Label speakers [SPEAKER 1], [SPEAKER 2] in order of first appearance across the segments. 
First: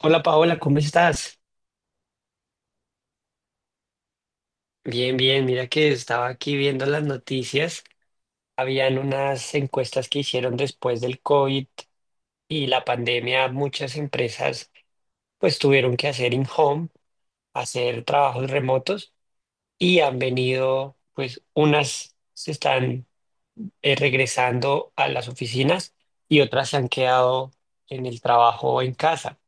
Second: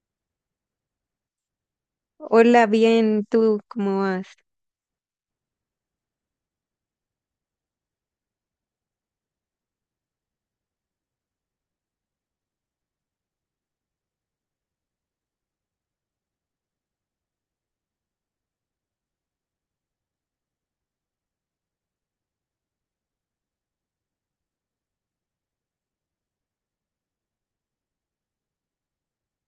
[SPEAKER 1] Hola Paola, ¿cómo estás?
[SPEAKER 2] Hola, bien, ¿tú cómo vas?
[SPEAKER 1] Bien, bien, mira que estaba aquí viendo las noticias. Habían unas encuestas que hicieron después del COVID y la pandemia. Muchas empresas pues tuvieron que hacer in-home, hacer trabajos remotos y han venido pues unas se están regresando a las oficinas y otras se han quedado en el trabajo o en casa.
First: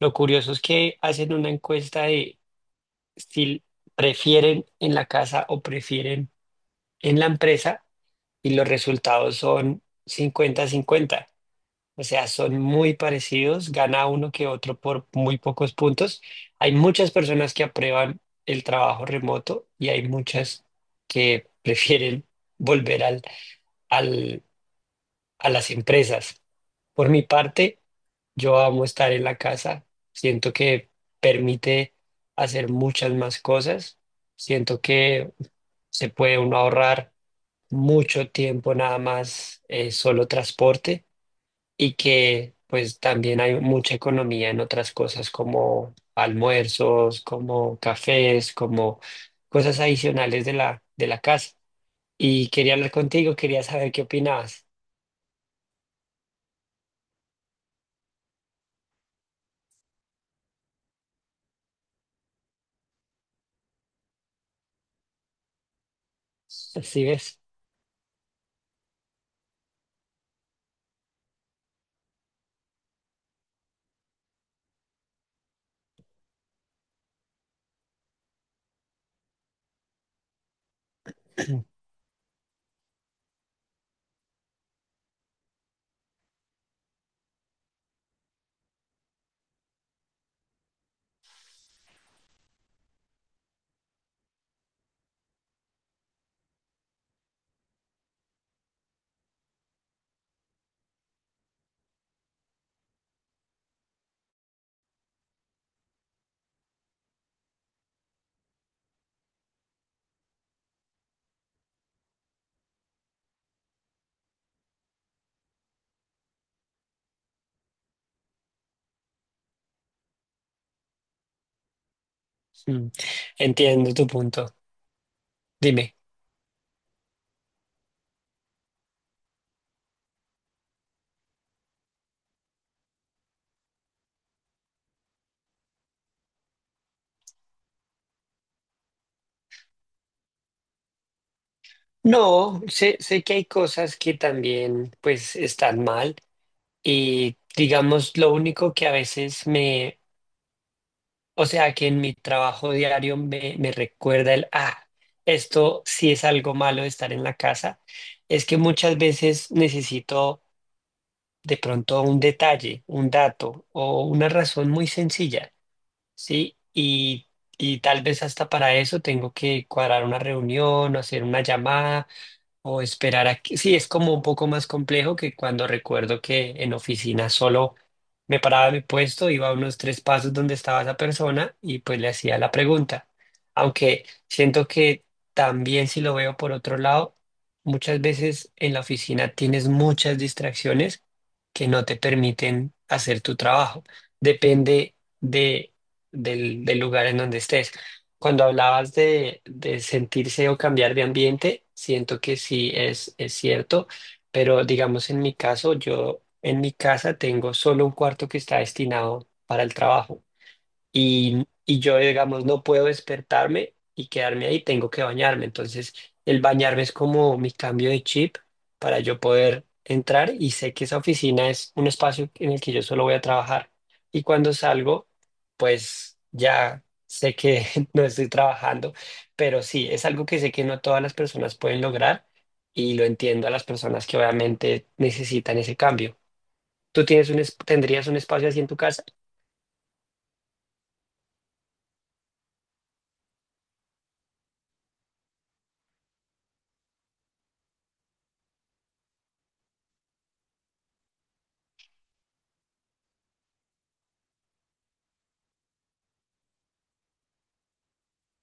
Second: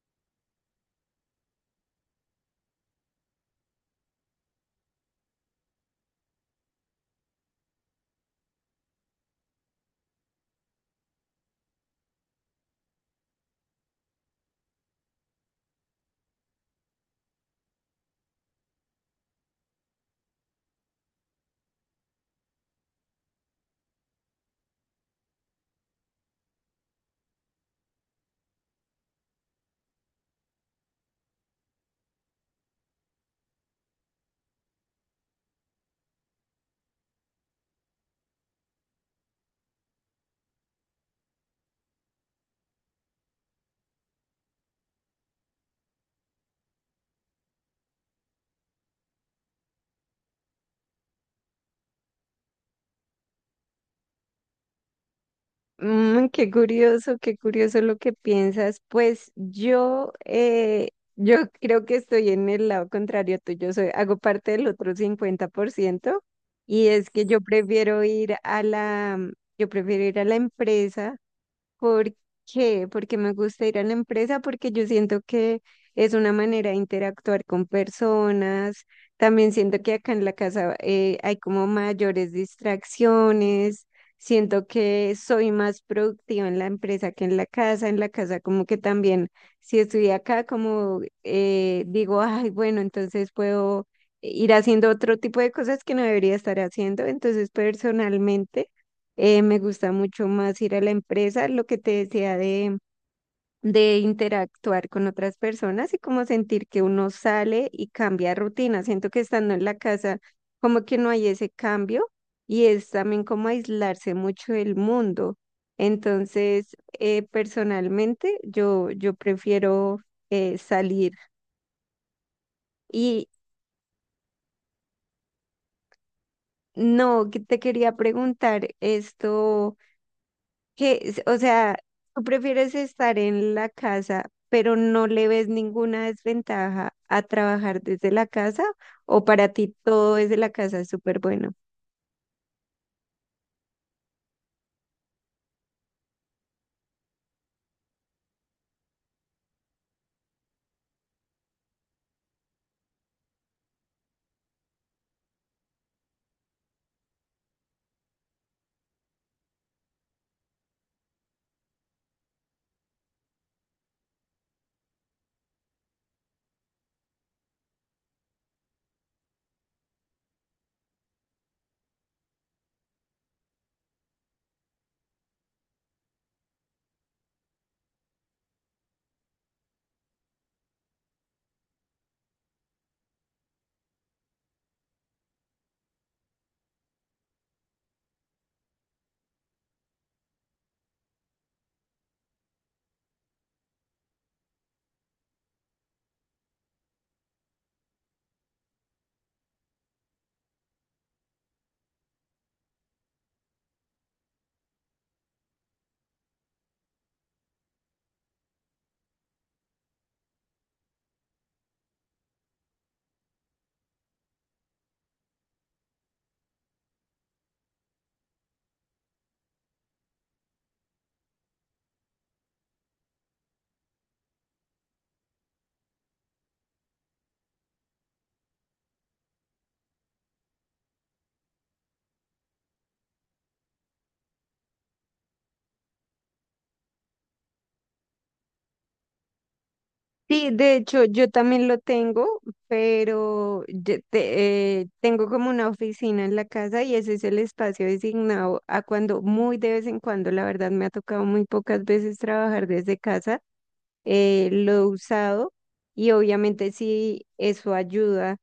[SPEAKER 1] Lo curioso es que hacen una encuesta de si prefieren en la casa o prefieren en la empresa y los resultados son 50-50. O sea, son muy parecidos, gana uno que otro por muy pocos puntos. Hay muchas personas que aprueban el trabajo remoto y hay muchas que prefieren volver al- a las empresas. Por mi parte, yo amo estar en la casa. Siento que permite hacer muchas más cosas. Siento que se puede uno ahorrar mucho tiempo nada más solo transporte y que pues también hay mucha economía en otras cosas como almuerzos, como cafés, como cosas adicionales de la casa. Y quería hablar contigo, quería saber qué opinabas.
[SPEAKER 2] Mm, qué curioso lo que piensas. Pues yo creo que estoy en el lado contrario tuyo, hago parte del otro 50% y
[SPEAKER 1] Así
[SPEAKER 2] es que
[SPEAKER 1] ves.
[SPEAKER 2] yo prefiero ir a la empresa. ¿Por qué? Porque me gusta ir a la empresa, porque yo siento que es una manera de interactuar con personas. También siento que acá en la casa hay como mayores distracciones. Siento que soy más productiva en la empresa que en la casa. En la casa como que también, si estoy acá, como digo, ay, bueno, entonces puedo ir haciendo otro tipo de cosas que no debería estar haciendo. Entonces, personalmente. Me gusta mucho más ir a la empresa, lo que te decía de interactuar con otras personas y como sentir que uno sale y cambia rutina. Siento que estando en la casa, como que no hay ese cambio y es también como aislarse mucho del mundo. Entonces, personalmente, yo prefiero salir.
[SPEAKER 1] Mm.
[SPEAKER 2] Y
[SPEAKER 1] Entiendo tu punto. Dime.
[SPEAKER 2] no, que te quería preguntar esto, o sea, tú prefieres estar en la casa, pero no le ves ninguna desventaja a trabajar desde la casa, o para ti todo desde la casa es súper bueno.
[SPEAKER 1] No, sé que hay cosas que también pues están mal y digamos lo único que a veces me o sea que en mi trabajo diario me recuerda esto sí es algo malo de estar en la casa, es que muchas veces necesito de pronto un detalle, un dato o una razón muy sencilla, ¿sí? Y tal vez hasta para eso tengo que cuadrar una reunión o hacer una llamada. O esperar a que, sí, es como un poco más complejo que cuando recuerdo que en oficina solo me paraba de mi puesto, iba a unos tres pasos donde estaba esa persona y pues le hacía la pregunta. Aunque siento que también si lo veo por otro lado, muchas veces en la oficina tienes muchas distracciones que no te permiten hacer tu trabajo. Depende de, del lugar en donde estés. Cuando hablabas de sentirse o cambiar de ambiente, siento que sí es cierto, pero digamos en mi caso, yo en mi casa tengo solo un cuarto que está destinado para el trabajo y yo, digamos, no puedo despertarme y quedarme ahí, tengo que bañarme. Entonces, el bañarme es como mi cambio de chip para yo poder entrar y sé que esa oficina es un espacio en el que yo solo voy a trabajar. Y cuando salgo, pues ya sé que no estoy trabajando, pero sí, es algo que sé que no todas las personas pueden lograr y lo entiendo a las personas que obviamente necesitan ese cambio. ¿Tú tienes tendrías un espacio así en tu casa?
[SPEAKER 2] Sí, de hecho, yo también lo tengo, pero yo tengo como una oficina en la casa y ese es el espacio designado a cuando muy de vez en cuando, la verdad me ha tocado muy pocas veces trabajar desde casa. Lo he usado y obviamente sí, eso ayuda,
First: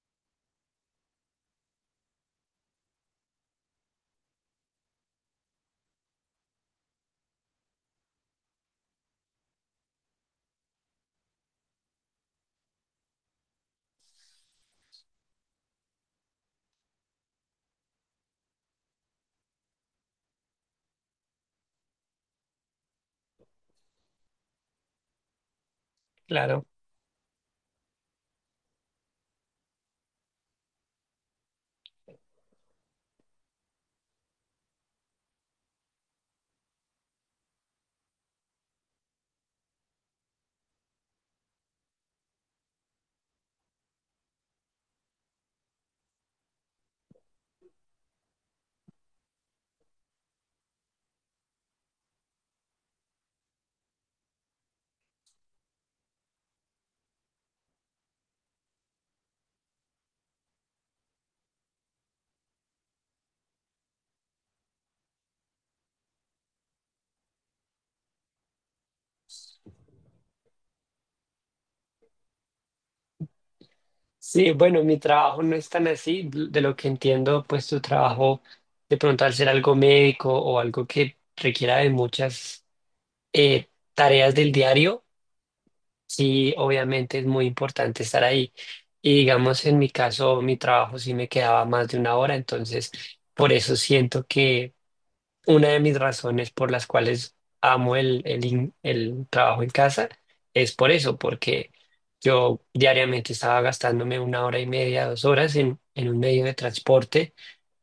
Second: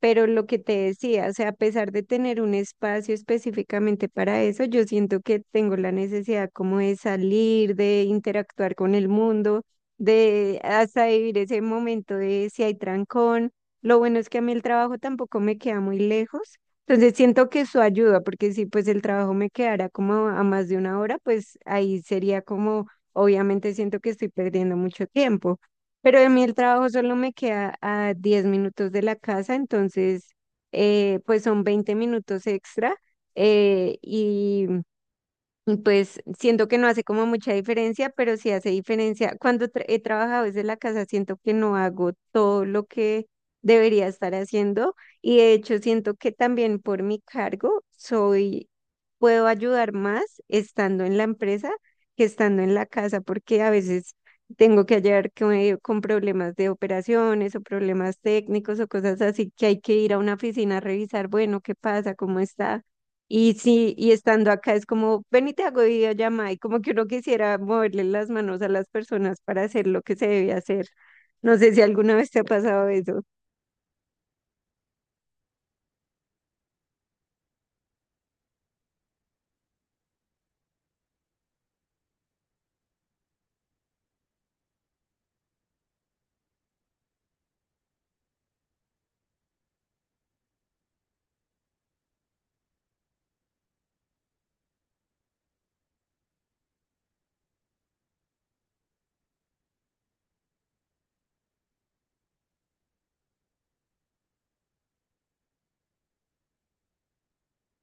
[SPEAKER 2] pero lo que te decía, o sea, a pesar de tener un espacio específicamente para eso, yo siento que tengo la necesidad como de salir, de interactuar con el mundo, de hasta vivir ese momento de si hay trancón. Lo bueno es que a mí el trabajo tampoco me queda muy lejos. Entonces siento que eso ayuda, porque si pues el trabajo me quedara como a más de una hora, pues ahí sería como. Obviamente siento que estoy perdiendo mucho tiempo, pero a mí el
[SPEAKER 1] Claro.
[SPEAKER 2] trabajo solo me queda a 10 minutos de la casa, entonces pues son 20 minutos extra, y pues siento que no hace como mucha diferencia, pero sí hace diferencia. Cuando he trabajado desde la casa, siento que no hago todo lo que debería estar haciendo, y de hecho siento que también por mi cargo puedo ayudar más estando en la empresa que estando en la casa, porque a veces tengo que ayudar con problemas de operaciones o problemas técnicos o cosas así que hay que ir a una oficina a revisar, bueno, ¿qué pasa? ¿Cómo está? Y sí, y estando acá es como, ven y te hago videollamada, y como que uno quisiera moverle las manos a las personas para hacer lo que se debe hacer. No sé si alguna vez te ha pasado eso.
[SPEAKER 1] Sí, bueno, mi trabajo no es tan así. De lo que entiendo, pues tu trabajo, de pronto al ser algo médico o algo que requiera de muchas eh, tareas del diario, sí, obviamente es muy importante estar ahí. Y digamos, en mi caso, mi trabajo sí me quedaba más de una hora, entonces por eso siento que una de mis razones por las cuales amo el trabajo en casa es por eso, porque yo diariamente estaba gastándome una hora y media, 2 horas en un medio de transporte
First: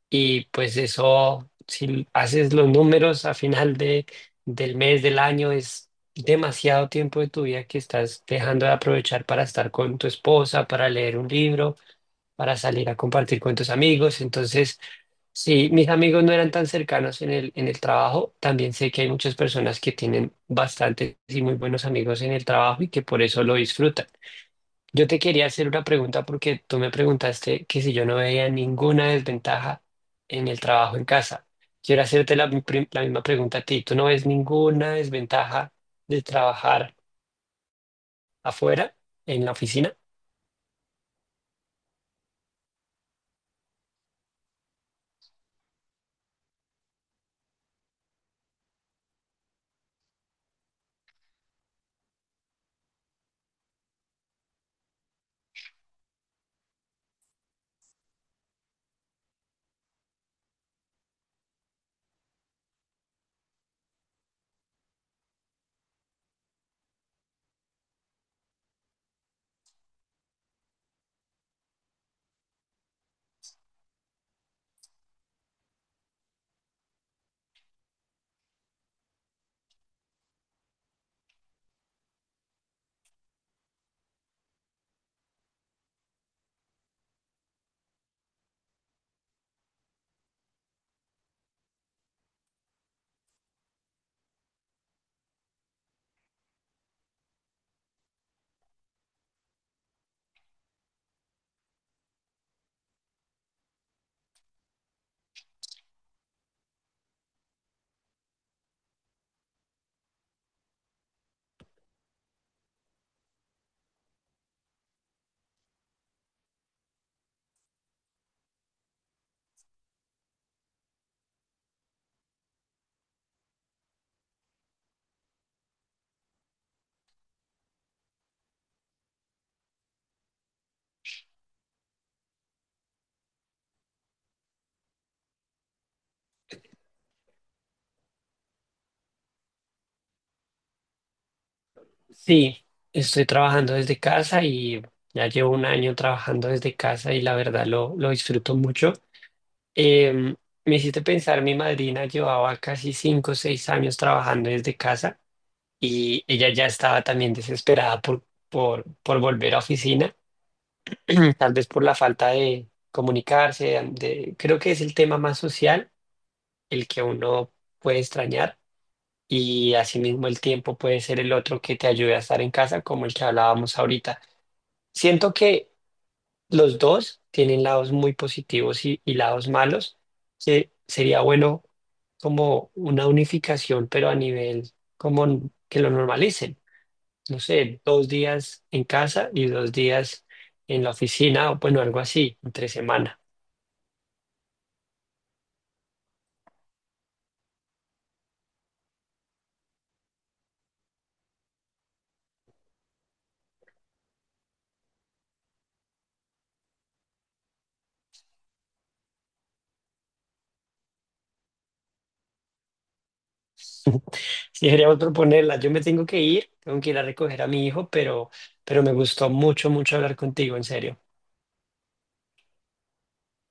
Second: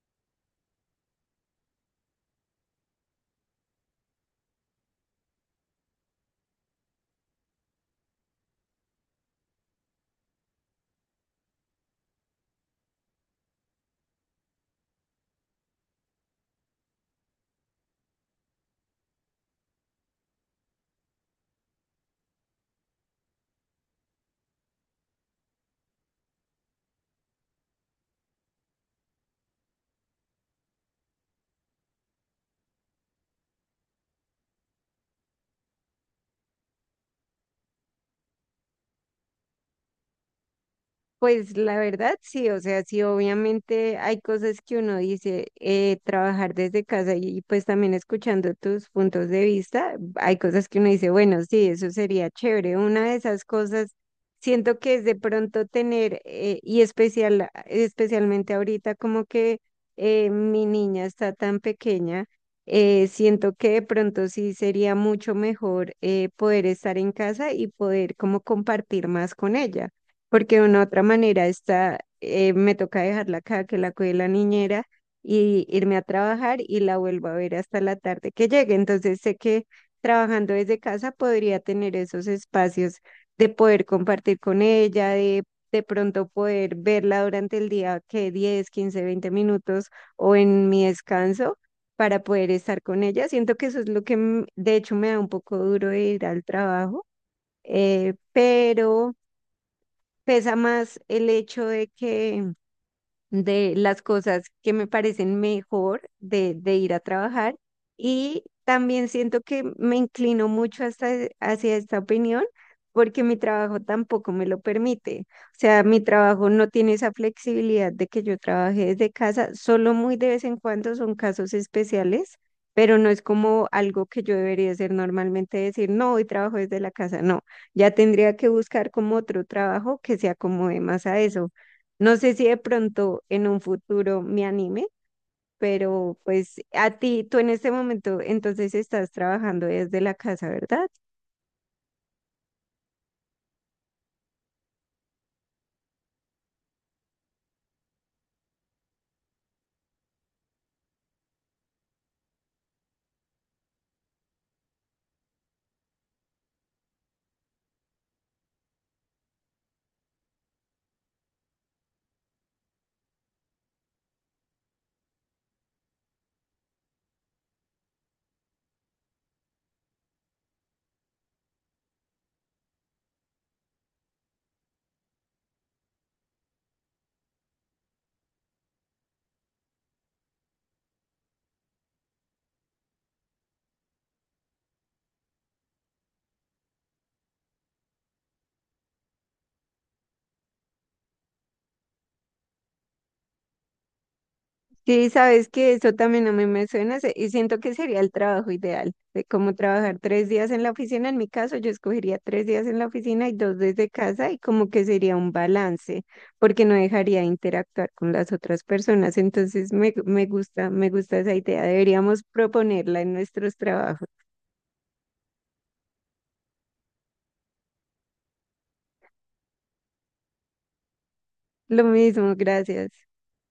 [SPEAKER 1] y pues eso, si haces los números a final del mes, del año, es demasiado tiempo de tu vida que estás dejando de aprovechar para estar con tu esposa, para leer un libro, para salir a compartir con tus amigos. Entonces... Sí, mis amigos no eran tan cercanos en el trabajo. También sé que hay muchas personas que tienen bastantes y muy buenos amigos en el trabajo y que por eso lo disfrutan. Yo te quería hacer una pregunta porque tú me preguntaste que si yo no veía ninguna desventaja en el trabajo en casa. Quiero hacerte la misma pregunta a ti. ¿Tú no ves ninguna desventaja de trabajar afuera, en la oficina?
[SPEAKER 2] Pues la verdad sí, o sea, sí, obviamente hay cosas que uno dice, trabajar desde casa, y pues también escuchando tus puntos de vista, hay cosas que uno dice, bueno, sí, eso sería chévere. Una de esas cosas siento que es de pronto tener, especialmente ahorita, como que mi niña está tan pequeña. Siento que de pronto sí sería mucho mejor poder estar en casa y poder como compartir más con ella, porque de una otra manera está, me toca dejarla acá, que la cuide la niñera, y irme a trabajar y la vuelvo a ver hasta la tarde que llegue. Entonces sé que trabajando desde casa podría tener esos espacios de poder compartir con ella, de pronto poder verla durante el día, que 10, 15, 20 minutos o en mi descanso, para poder estar con ella. Siento que eso es lo que de hecho me da un poco duro de ir al trabajo, pero pesa más el hecho de las cosas que me parecen mejor de ir a trabajar. Y también siento que me inclino mucho hacia esta opinión porque mi trabajo tampoco me lo permite. O sea, mi trabajo no tiene esa flexibilidad de que yo trabaje desde casa, solo muy de vez en cuando son casos especiales, pero no es como algo que yo debería hacer normalmente, decir, no, hoy trabajo desde la casa, no, ya tendría que buscar como otro trabajo que se acomode más a eso. No sé si de pronto en un futuro me anime, pero pues a ti, tú en este momento entonces estás trabajando desde la casa, ¿verdad?
[SPEAKER 1] Sí, estoy trabajando desde casa y ya llevo un año trabajando desde casa y la verdad lo disfruto mucho. Em, Me hiciste pensar, mi madrina llevaba casi 5 o 6 años trabajando desde casa y ella ya estaba también desesperada por volver a oficina, tal vez por la falta de comunicarse, de, creo que es el tema más social, el que uno puede extrañar y asimismo el tiempo puede ser el otro que te ayude a estar en casa, como el que hablábamos ahorita. Siento que los dos tienen lados muy positivos y lados malos, que sería bueno como una unificación, pero a nivel como que lo normalicen. No sé, 2 días en casa y 2 días en la oficina, o bueno, algo así, entre semana.
[SPEAKER 2] Sí, sabes que eso también a mí me suena y siento que sería el trabajo ideal, de cómo trabajar 3 días en la oficina. En mi caso, yo escogería 3 días en la oficina y 2 desde casa, y como que sería un balance, porque no dejaría de interactuar con las otras personas. Entonces me gusta esa idea. Deberíamos proponerla en nuestros trabajos.
[SPEAKER 1] Si queríamos proponerla, yo me tengo que ir a recoger a mi hijo, pero me gustó mucho, mucho hablar contigo, en serio.
[SPEAKER 2] Lo mismo, gracias.